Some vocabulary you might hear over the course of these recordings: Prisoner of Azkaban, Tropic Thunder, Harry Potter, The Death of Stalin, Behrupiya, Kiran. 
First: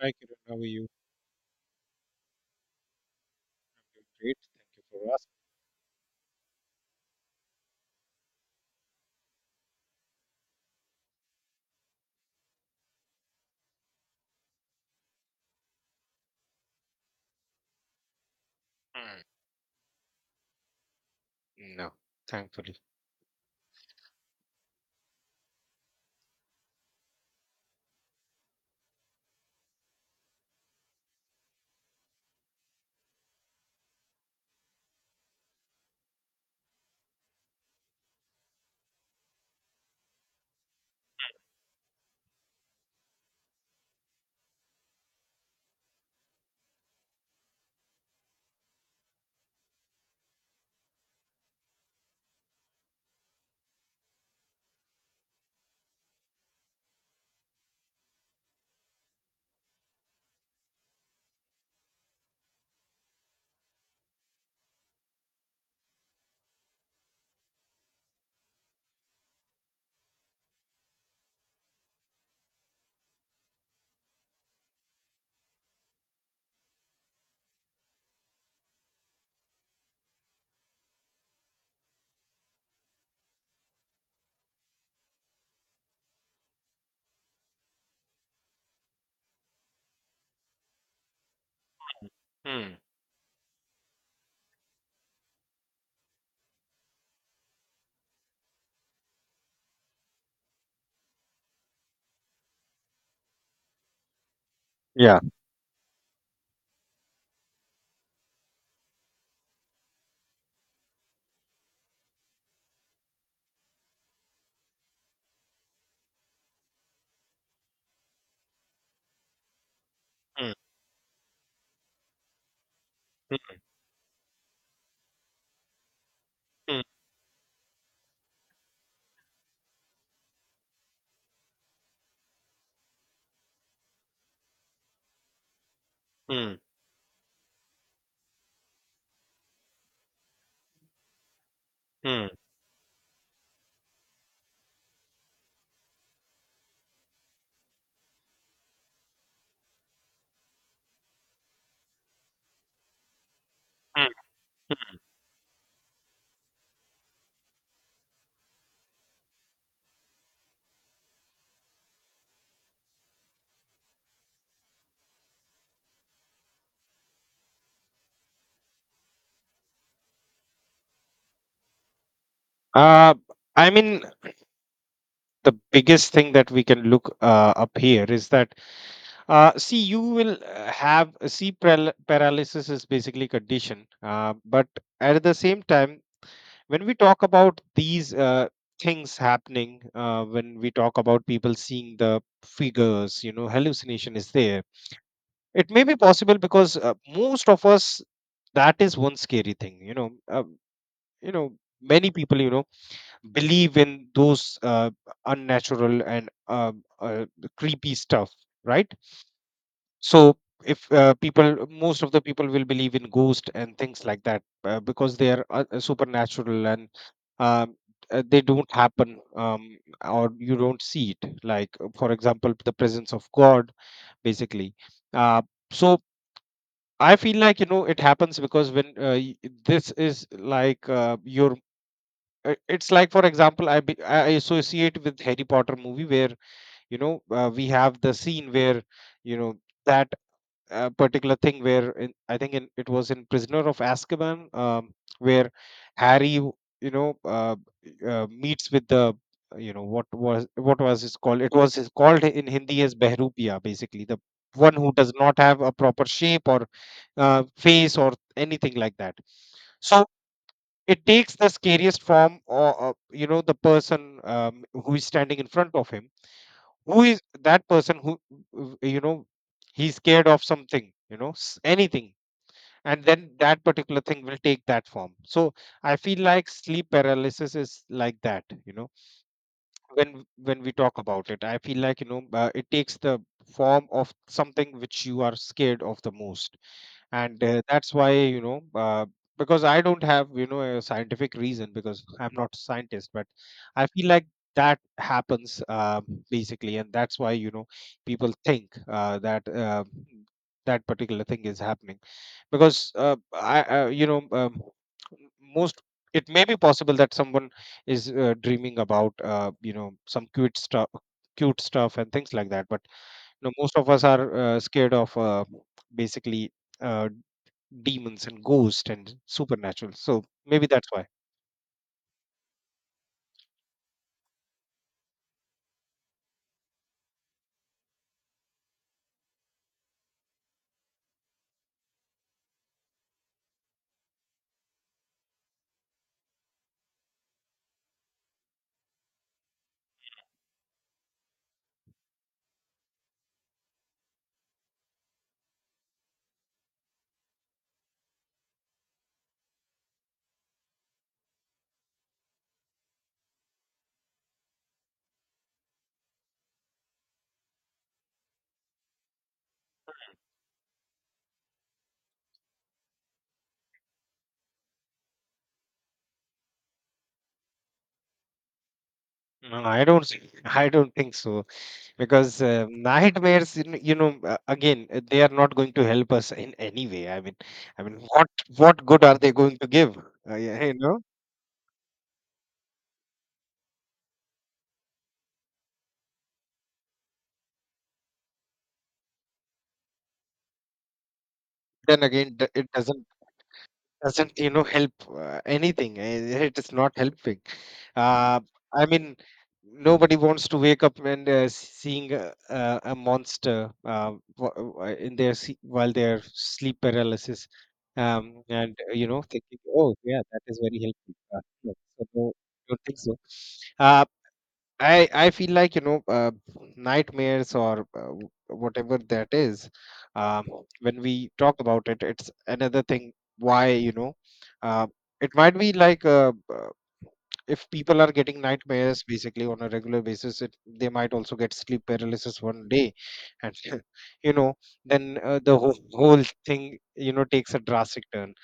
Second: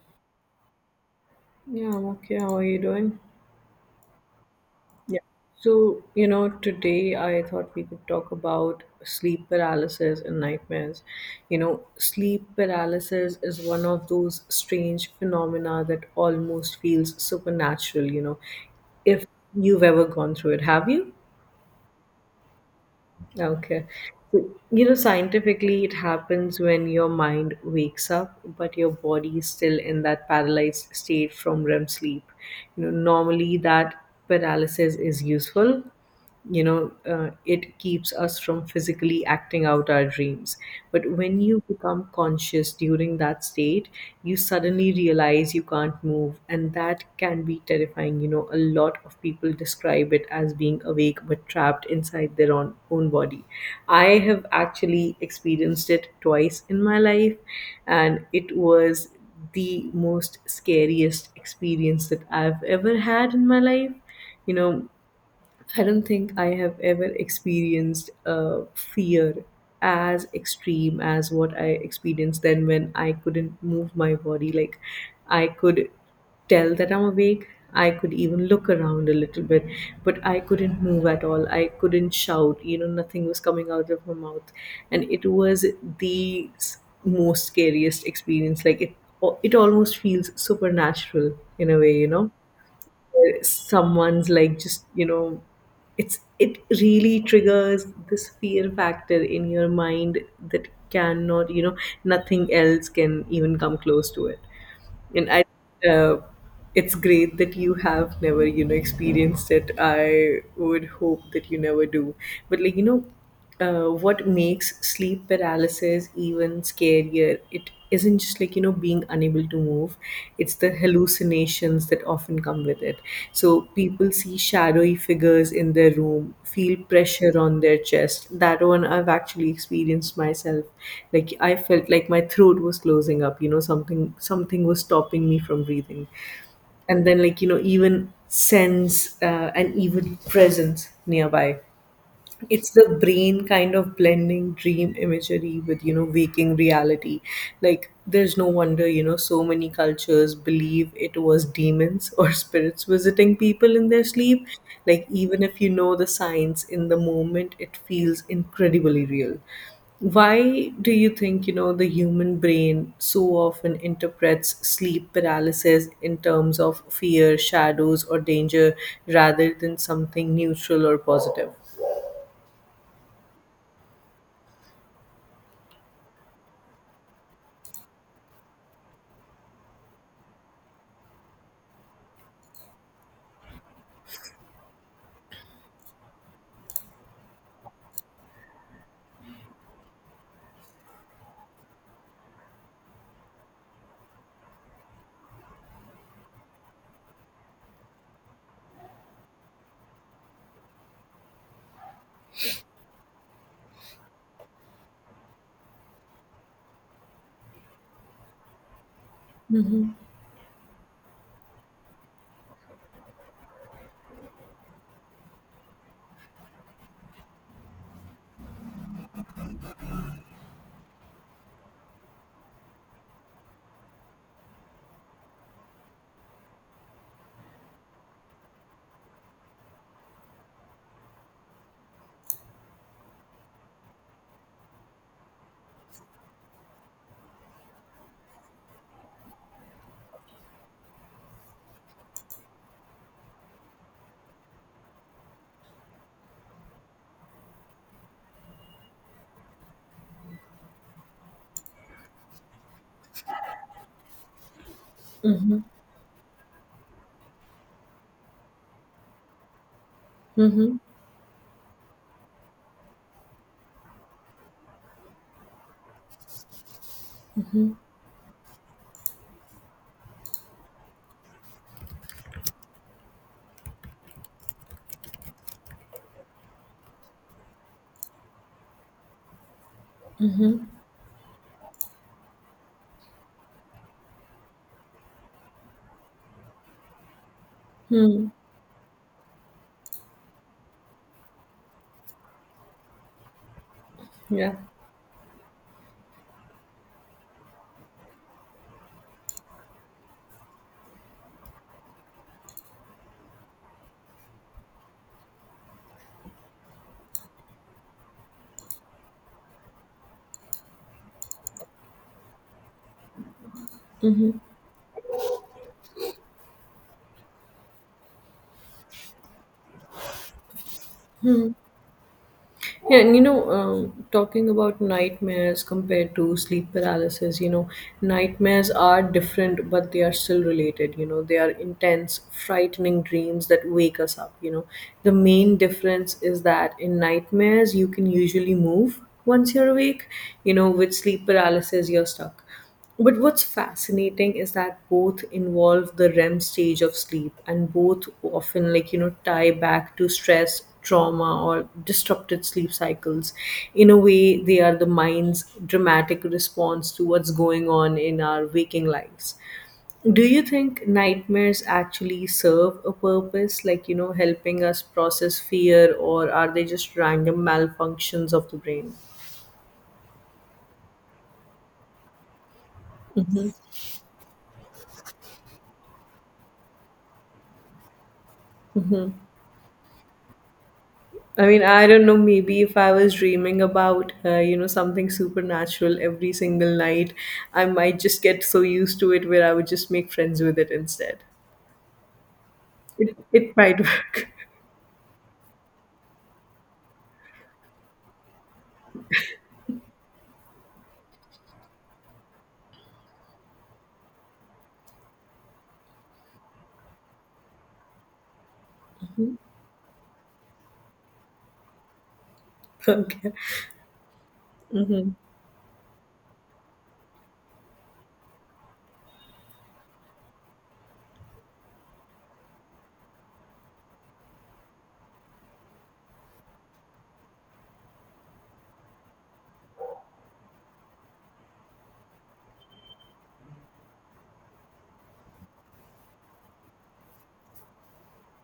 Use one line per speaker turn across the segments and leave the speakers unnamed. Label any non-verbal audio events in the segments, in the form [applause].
Hi, Kiran. How are you?
Yeah, I'm okay. How are you doing?
Doing great. Thank you for
Yeah.
asking.
Today I thought we could talk about sleep paralysis and nightmares. You know, sleep paralysis is one of those strange phenomena that almost feels supernatural,
Mm.
if you've ever gone through it. Have you?
No, thankfully.
Okay. Scientifically, it happens when your mind wakes up, but your body is still in that paralyzed state from REM sleep. You know, normally that paralysis is useful, it keeps us from physically acting out our dreams. But when you become conscious during that state, you suddenly realize you can't move, and that can be terrifying. You know, a lot of people describe it as being awake but trapped inside their own body. I have actually experienced it twice in my life, and it was the most scariest experience that I've ever had in my life. You know, I don't think I have ever experienced fear as extreme as what I experienced then, when I couldn't move my body. Like, I could tell that I'm awake. I could even look around a little bit, but I couldn't move at all. I couldn't shout. You know, nothing was coming out of my mouth. And it was the s- most scariest experience. Like, it almost feels supernatural in a way, you know?
Mm.
Someone's like, just you know it's, it really triggers this fear factor in your mind that cannot, nothing else can even come close to it.
Yeah.
And I, uh, it's great that you have never, experienced it. I would hope that you never do. But like you know What makes sleep paralysis even scarier, it isn't just like, being unable to move,
Mm,
it's the hallucinations that often come with it.
mm,
So people see shadowy figures in their room, feel
mm,
pressure on their chest. That one I've actually experienced myself. Like, I felt like my throat was closing up, you know, something was stopping me from breathing.
mm,
And then like, you know, even sense an evil presence nearby.
mm,
It's the brain kind of blending dream imagery with, waking reality. Like, there's no wonder, so many cultures believe it was demons or [laughs] spirits visiting people in their
mm.
sleep. Like, even if you know the science, in the moment it feels incredibly real. Why do you think, the human brain so often interprets sleep paralysis in terms of fear, shadows, or danger, rather than something neutral or positive?
Uh, I mean, the biggest thing that we can look up here is that, see, you will have see paralysis is basically condition, but at the same time, when we talk about these things happening, when we talk about people seeing the figures, hallucination is there. It may be possible because most of us, that is one scary thing. You know, many people believe in those unnatural and uh, creepy stuff, right? So if people, most of the people will believe in ghost and things like that because they are supernatural and um, they don't happen or you don't see it. Like, for example, the presence of God, basically. Uh, so I feel like it happens because when this is like your it's like for example I, be, I associate with Harry Potter movie where we have the scene where you know that a particular thing I think it was in Prisoner of Azkaban, where Harry, w- you know, meets with the you know what was his called? It was his, called in Hindi as Behrupiya, basically the one who does not have a proper shape or face or anything like that. So it takes the scariest form, or you know, the person who is standing in front of him who is that person you know he's scared of something anything, and then that particular thing will take that form. So I feel like sleep paralysis is like that. When we talk about it, I feel like it takes the form of something which you are scared of the most, and that's why
Hmm.
you know uh, Because I don't have a scientific reason, because I'm not a scientist, but I feel like
Yeah.
that happens, basically, and that's why people think that that particular thing is happening, because I you know most it may be possible that someone is dreaming about some cute stuff and things like that, but you know most of us are scared of basically, uh, demons and ghosts and supernatural. So maybe that's why.
And talking about nightmares compared to sleep paralysis, you know, nightmares are different, but they are still related. You know, they are intense, frightening dreams that wake us up. You know, the main difference is that in nightmares, you can usually move once you're awake. You know, with sleep paralysis, you're stuck. But what's fascinating is that both involve the REM stage of sleep, and both often like, tie back to stress, trauma, or disrupted sleep cycles. In a way, they are the mind's dramatic response to what's going on in our waking lives. Do you think nightmares actually serve a purpose, like, helping us process fear, or are they just random malfunctions of the brain?
No, I don't. I don't think so, because nightmares, you know, again, they are not going to help us in any way. I mean, what good are they going to give? Yeah, you know.
I mean, I don't know, maybe if I was dreaming about, you know, something supernatural every single night, I might just get so used to it, where I would just make friends with it instead.
Then again, it
It might work.
doesn't help anything, eh, it is not helping, uh, I mean, nobody wants to wake up and seeing a monster uh, in their while are sleep paralysis, and you know
[laughs]
thinking oh yeah that is very helpful, no, so no, don't think so.
Okay.
Uh, I
Hmm.
I feel like nightmares or whatever that is. Um, when we talk about it, it's another thing. Why uh, it might be like if people are getting nightmares basically on a regular basis, it, they might also get sleep paralysis one day, and [laughs] you know, then the whole thing you know takes a drastic turn.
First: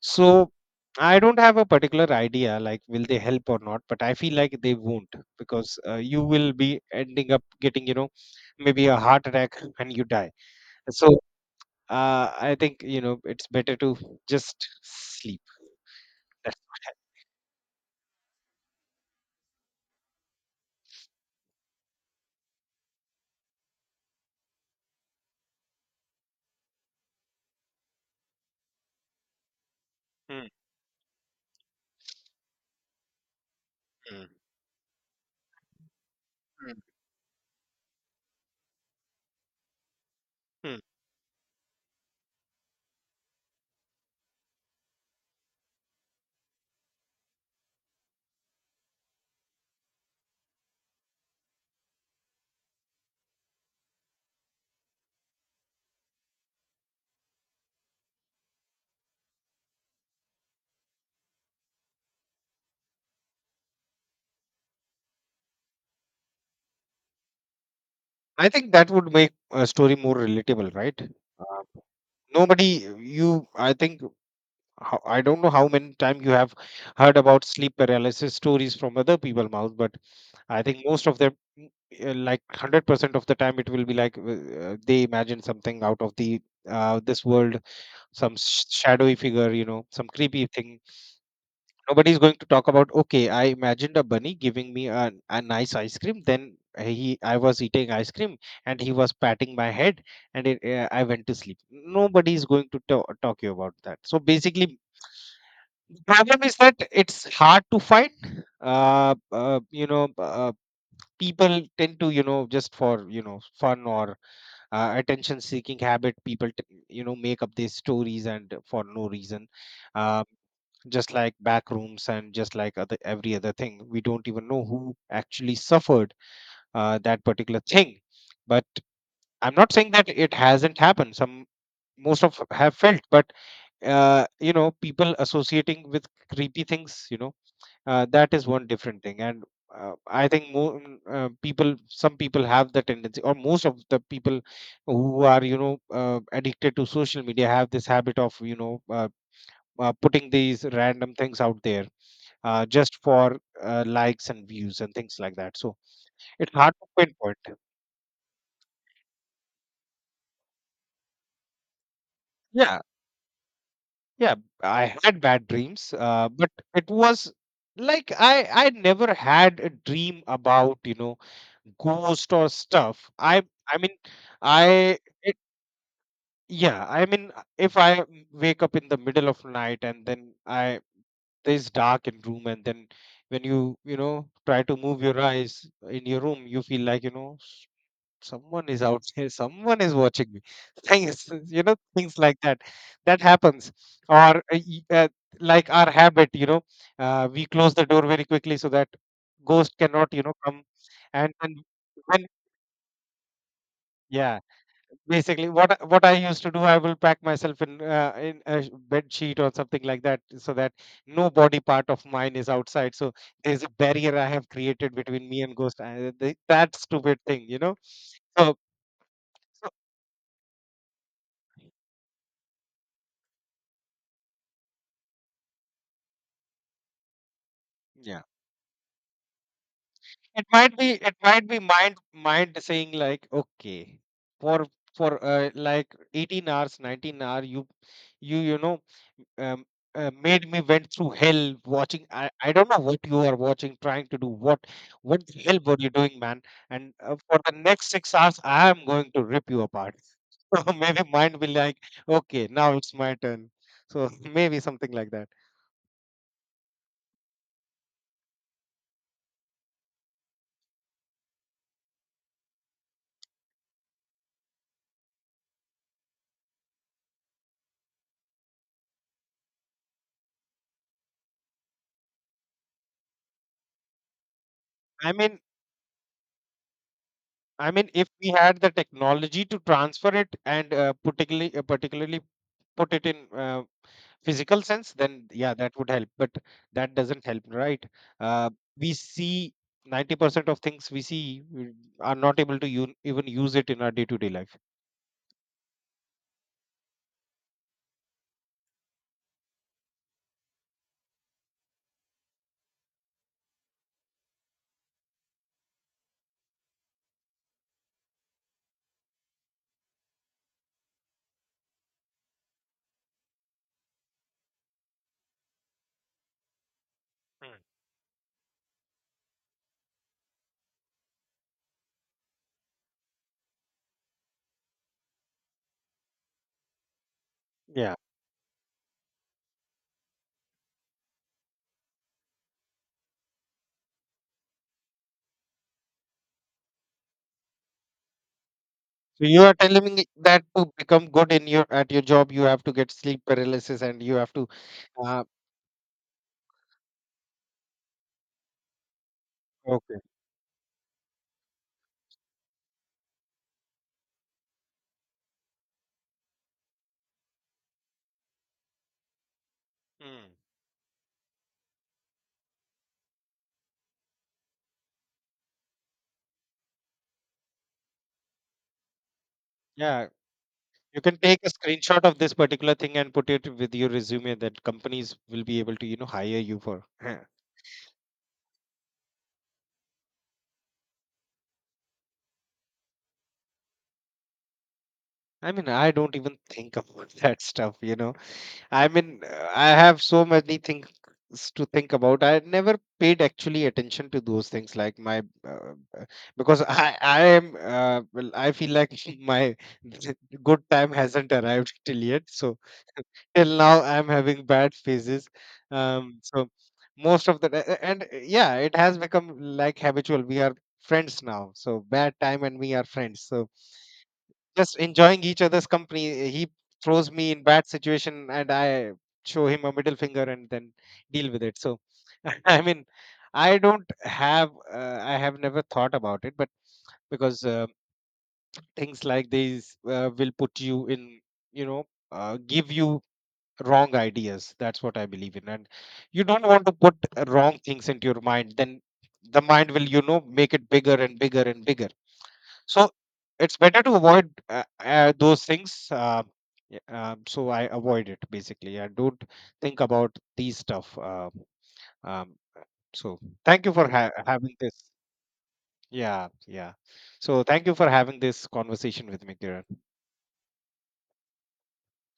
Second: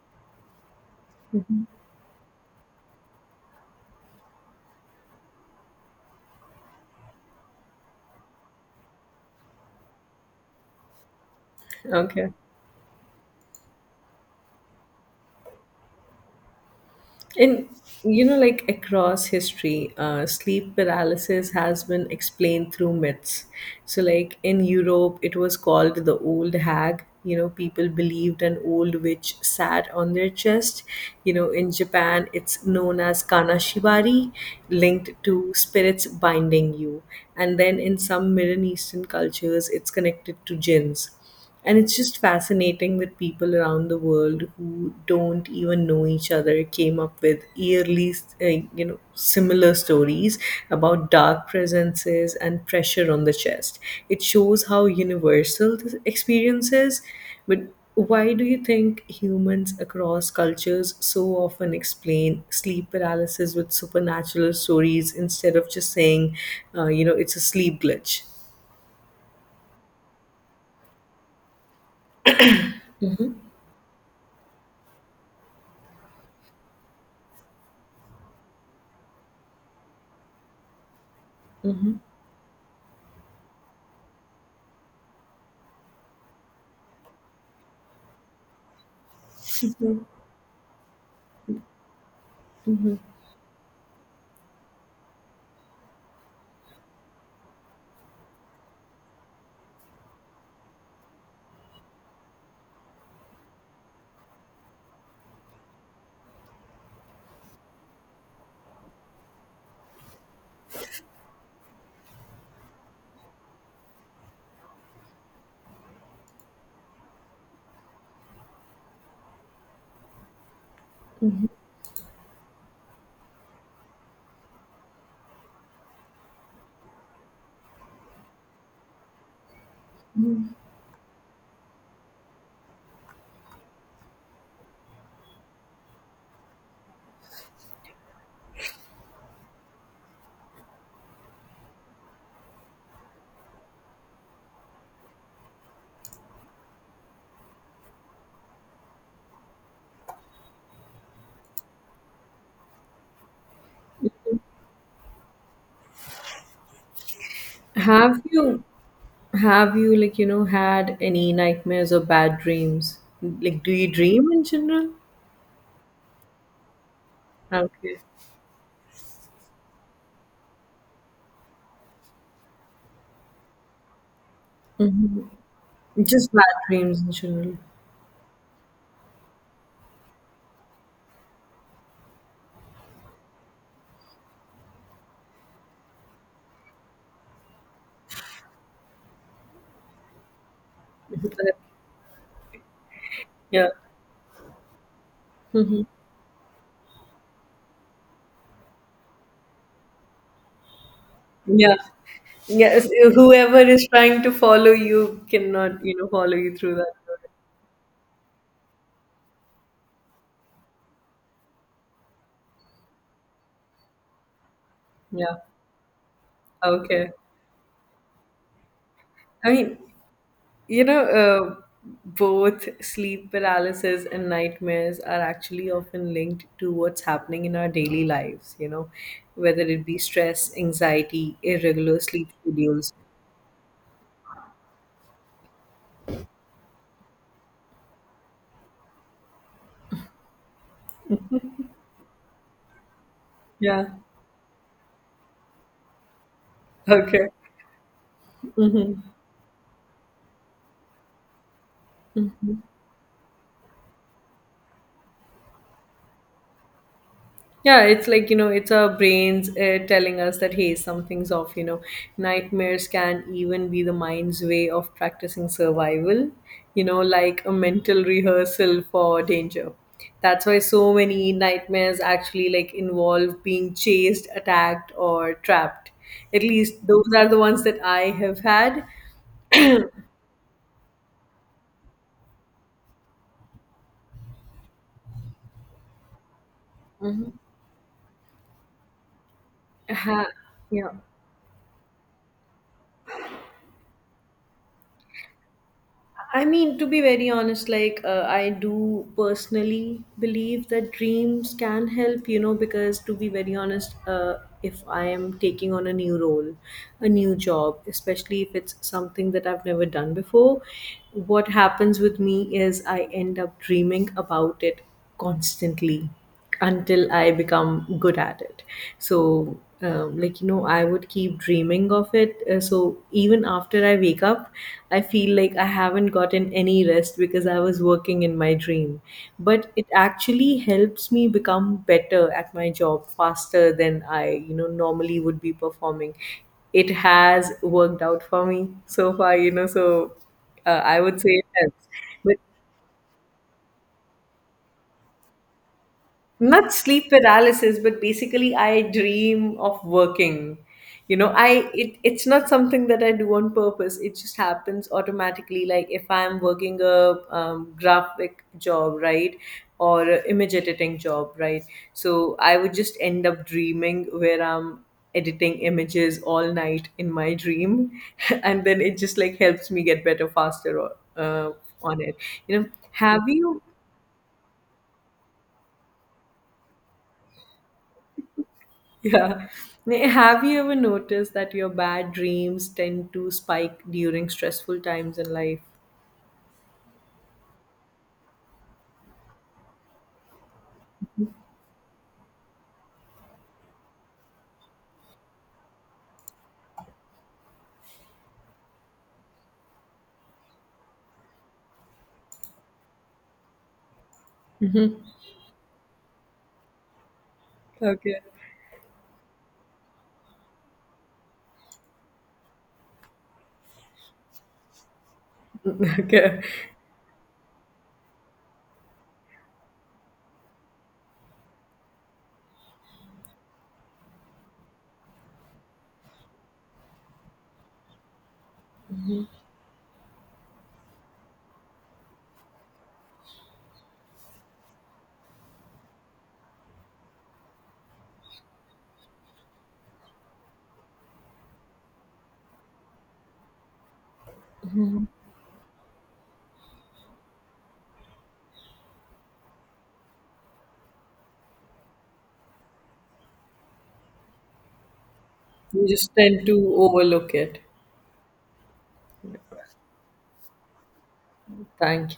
So I don't have a particular idea, like will they help or not, but I feel like they won't, because you will be ending up getting, you know, maybe a heart attack and you die. So
Okay.
I think, you know, it's better to just sleep. That's.
And like across history, sleep paralysis has been explained through myths. So, like in Europe, it was called the old hag. You know, people believed an old witch sat on their
Mm,
chest. You know, in Japan, it's known as
mm,
kanashibari, linked to spirits binding
mm,
you. And then in some Middle Eastern cultures, it's connected to
mm.
jinns. And it's just fascinating that people around the world, who don't even know each other, came up with yearly, uh, you know, similar stories about dark presences and pressure on the chest. It shows how universal this experience is. But why do you think humans across cultures so often explain sleep paralysis with supernatural stories, instead of just saying, you know, it's a sleep glitch?
I think that would make a story more relatable, right? Uh, nobody, you I think, how- I don't know how many time you have heard about sleep paralysis stories from other people mouth, but I think most of them, mm,
Mhm.
like 100% of the time, it will be like they imagine something out of the this world, some shadowy figure, you know, some creepy thing. Nobody's going to talk about, okay, I imagined a bunny giving me a nice ice cream. Then he, I was eating ice cream and he was patting my head and it, I went to sleep. Nobody is going to talk you about that. So basically, the problem is that it's hard to find. Uh, uh, you know, uh, people tend to just for fun or attention seeking habit, people you know make up these stories and for no reason, uh, just like back rooms and just like other every other thing. We don't even know who actually suffered that particular thing, but I'm not saying that it hasn't happened. Some most of have felt, but you know people associating with creepy things, you know, that is one different thing. And uh, I think more people, some people have the tendency, or most of the people who are addicted to social media have this habit of putting these random things out there, just for likes and views and things like that, so it's hard to pinpoint.
Have you Have you, like, had any nightmares or bad
Yeah.
dreams? Like, do you dream
Yeah,
in
I
general?
had bad dreams, but it was
Okay.
like I never had a dream about ghost or stuff. I mean, I
Hmm.
it.
Just bad
Yeah,
dreams
I
in
mean
general.
if I wake up in the middle of night and then I, there's dark in room, and then when you know try to move your eyes in your room, you feel like you know someone is out [laughs] here, someone is watching me [laughs] things, you know,
[laughs]
things like that. That
Yeah.
happens. Or uh, y- uh, like
Hmm.
our habit, you know, we close the door very quickly, so that ghost cannot come. And then
Yeah.
when,
Yes. Whoever is trying to
yeah.
follow you
Basically,
cannot, you
what
know,
I
follow
used to
you
do,
through
I
that.
will pack myself in a bed sheet or something like that, so that no body part of mine is outside. So there's a barrier I have created between
Yeah.
me and ghost. I, the, that
Okay.
stupid thing, you know. So,
I
so
mean, You know, uh, both sleep paralysis and nightmares are actually often linked to what's happening in our daily
yeah,
lives, you know, whether it be stress,
it might be, it
anxiety,
might be mind
irregular sleep
mind saying
schedules.
like, okay, for like 18 hours, 19 hour, you know um, made me went through hell watching, I don't know what you are watching
Yeah. [laughs]
trying to do what the hell were you doing, man, and
Okay.
for the next 6 hours I am going to rip you apart. [laughs] So maybe mine will like, okay, now it's my turn. So [laughs] maybe something like that.
Yeah, it's like, you know, it's our brains telling us that, hey, something's off, you know. Nightmares can even be the mind's way of practicing survival, you know, like a mental rehearsal for danger. That's why so many nightmares actually like involve being chased, attacked,
i
or
mean
trapped. At least those are the ones
i
that
mean if
I
we
have
had the
had.
technology to transfer it and particularly put it in physical sense, then yeah, that would help, but that doesn't
Mhm.
help, right? uh, we see
Ha-
90% of things
yeah.
we see, we are not able to even use it in our day-to-day life.
I mean, to be very honest, like I do personally believe that dreams can help, you know, because to be very honest, if I am taking on a new role, a new job, especially if it's something that I've never done before, what happens with me is I end up dreaming about it constantly until I
Mm.
become good at it. So, like, you know, I would keep dreaming of it. So, even after I wake up, I feel like I haven't gotten any rest because I was
Yeah,
working in my dream. But it actually helps me become better at my job faster than I, you know, normally would be performing. It has worked out for me so
so
far,
you are
you know,
telling me
so
that to
I
become
would
good
say
in
it
your
helps.
at your job,
But
you have to get sleep paralysis and you have to, uh,
not sleep paralysis, but basically I dream of
okay.
working. You know, I, it, it's not something that I do on purpose, it just happens automatically. Like, if I'm working a graphic job, right, or a
Mm.
image editing job, right, so I would just end up dreaming where I'm editing images all night in my dream [laughs] and then it just like helps me get
Yeah,
better faster, or,
you can take a
uh, on
screenshot
it.
of this
You know
particular thing and
have
put it
you
with your resume, that companies will be able to you know hire you for. [laughs]
[laughs] Yeah. Nay, have you ever noticed that your bad dreams tend to spike during stressful times in
I
life?
mean, I don't even think about [laughs] that stuff, you know. I mean, I have so many things to think about. I never paid actually attention to those things, like my, uh, uh, because I am, well, I feel like [laughs] my [laughs] good time hasn't arrived [laughs] till yet. So till now, I'm having bad phases. So most of the and
Okay.
yeah, it has become like habitual. We are friends now, so bad time and we are friends. So just enjoying each other's
[laughs]
company.
Okay.
He throws me in bad situation, and I show him a middle finger, and then deal with it. So [laughs] I mean, I don't have, I have never thought about it, but because things like these will put you in, you know, give you wrong ideas. That's what I believe in, and you don't want to put wrong things into your mind. Then the mind will, you know, make it bigger and bigger and bigger. So it's better to avoid those things, yeah, so I avoid it basically, I don't think about these stuff, um, so thank you for having this.
You just
Yeah,
tend
yeah,
to overlook
so
it.
thank you for having this conversation with me, Kiran.
Thank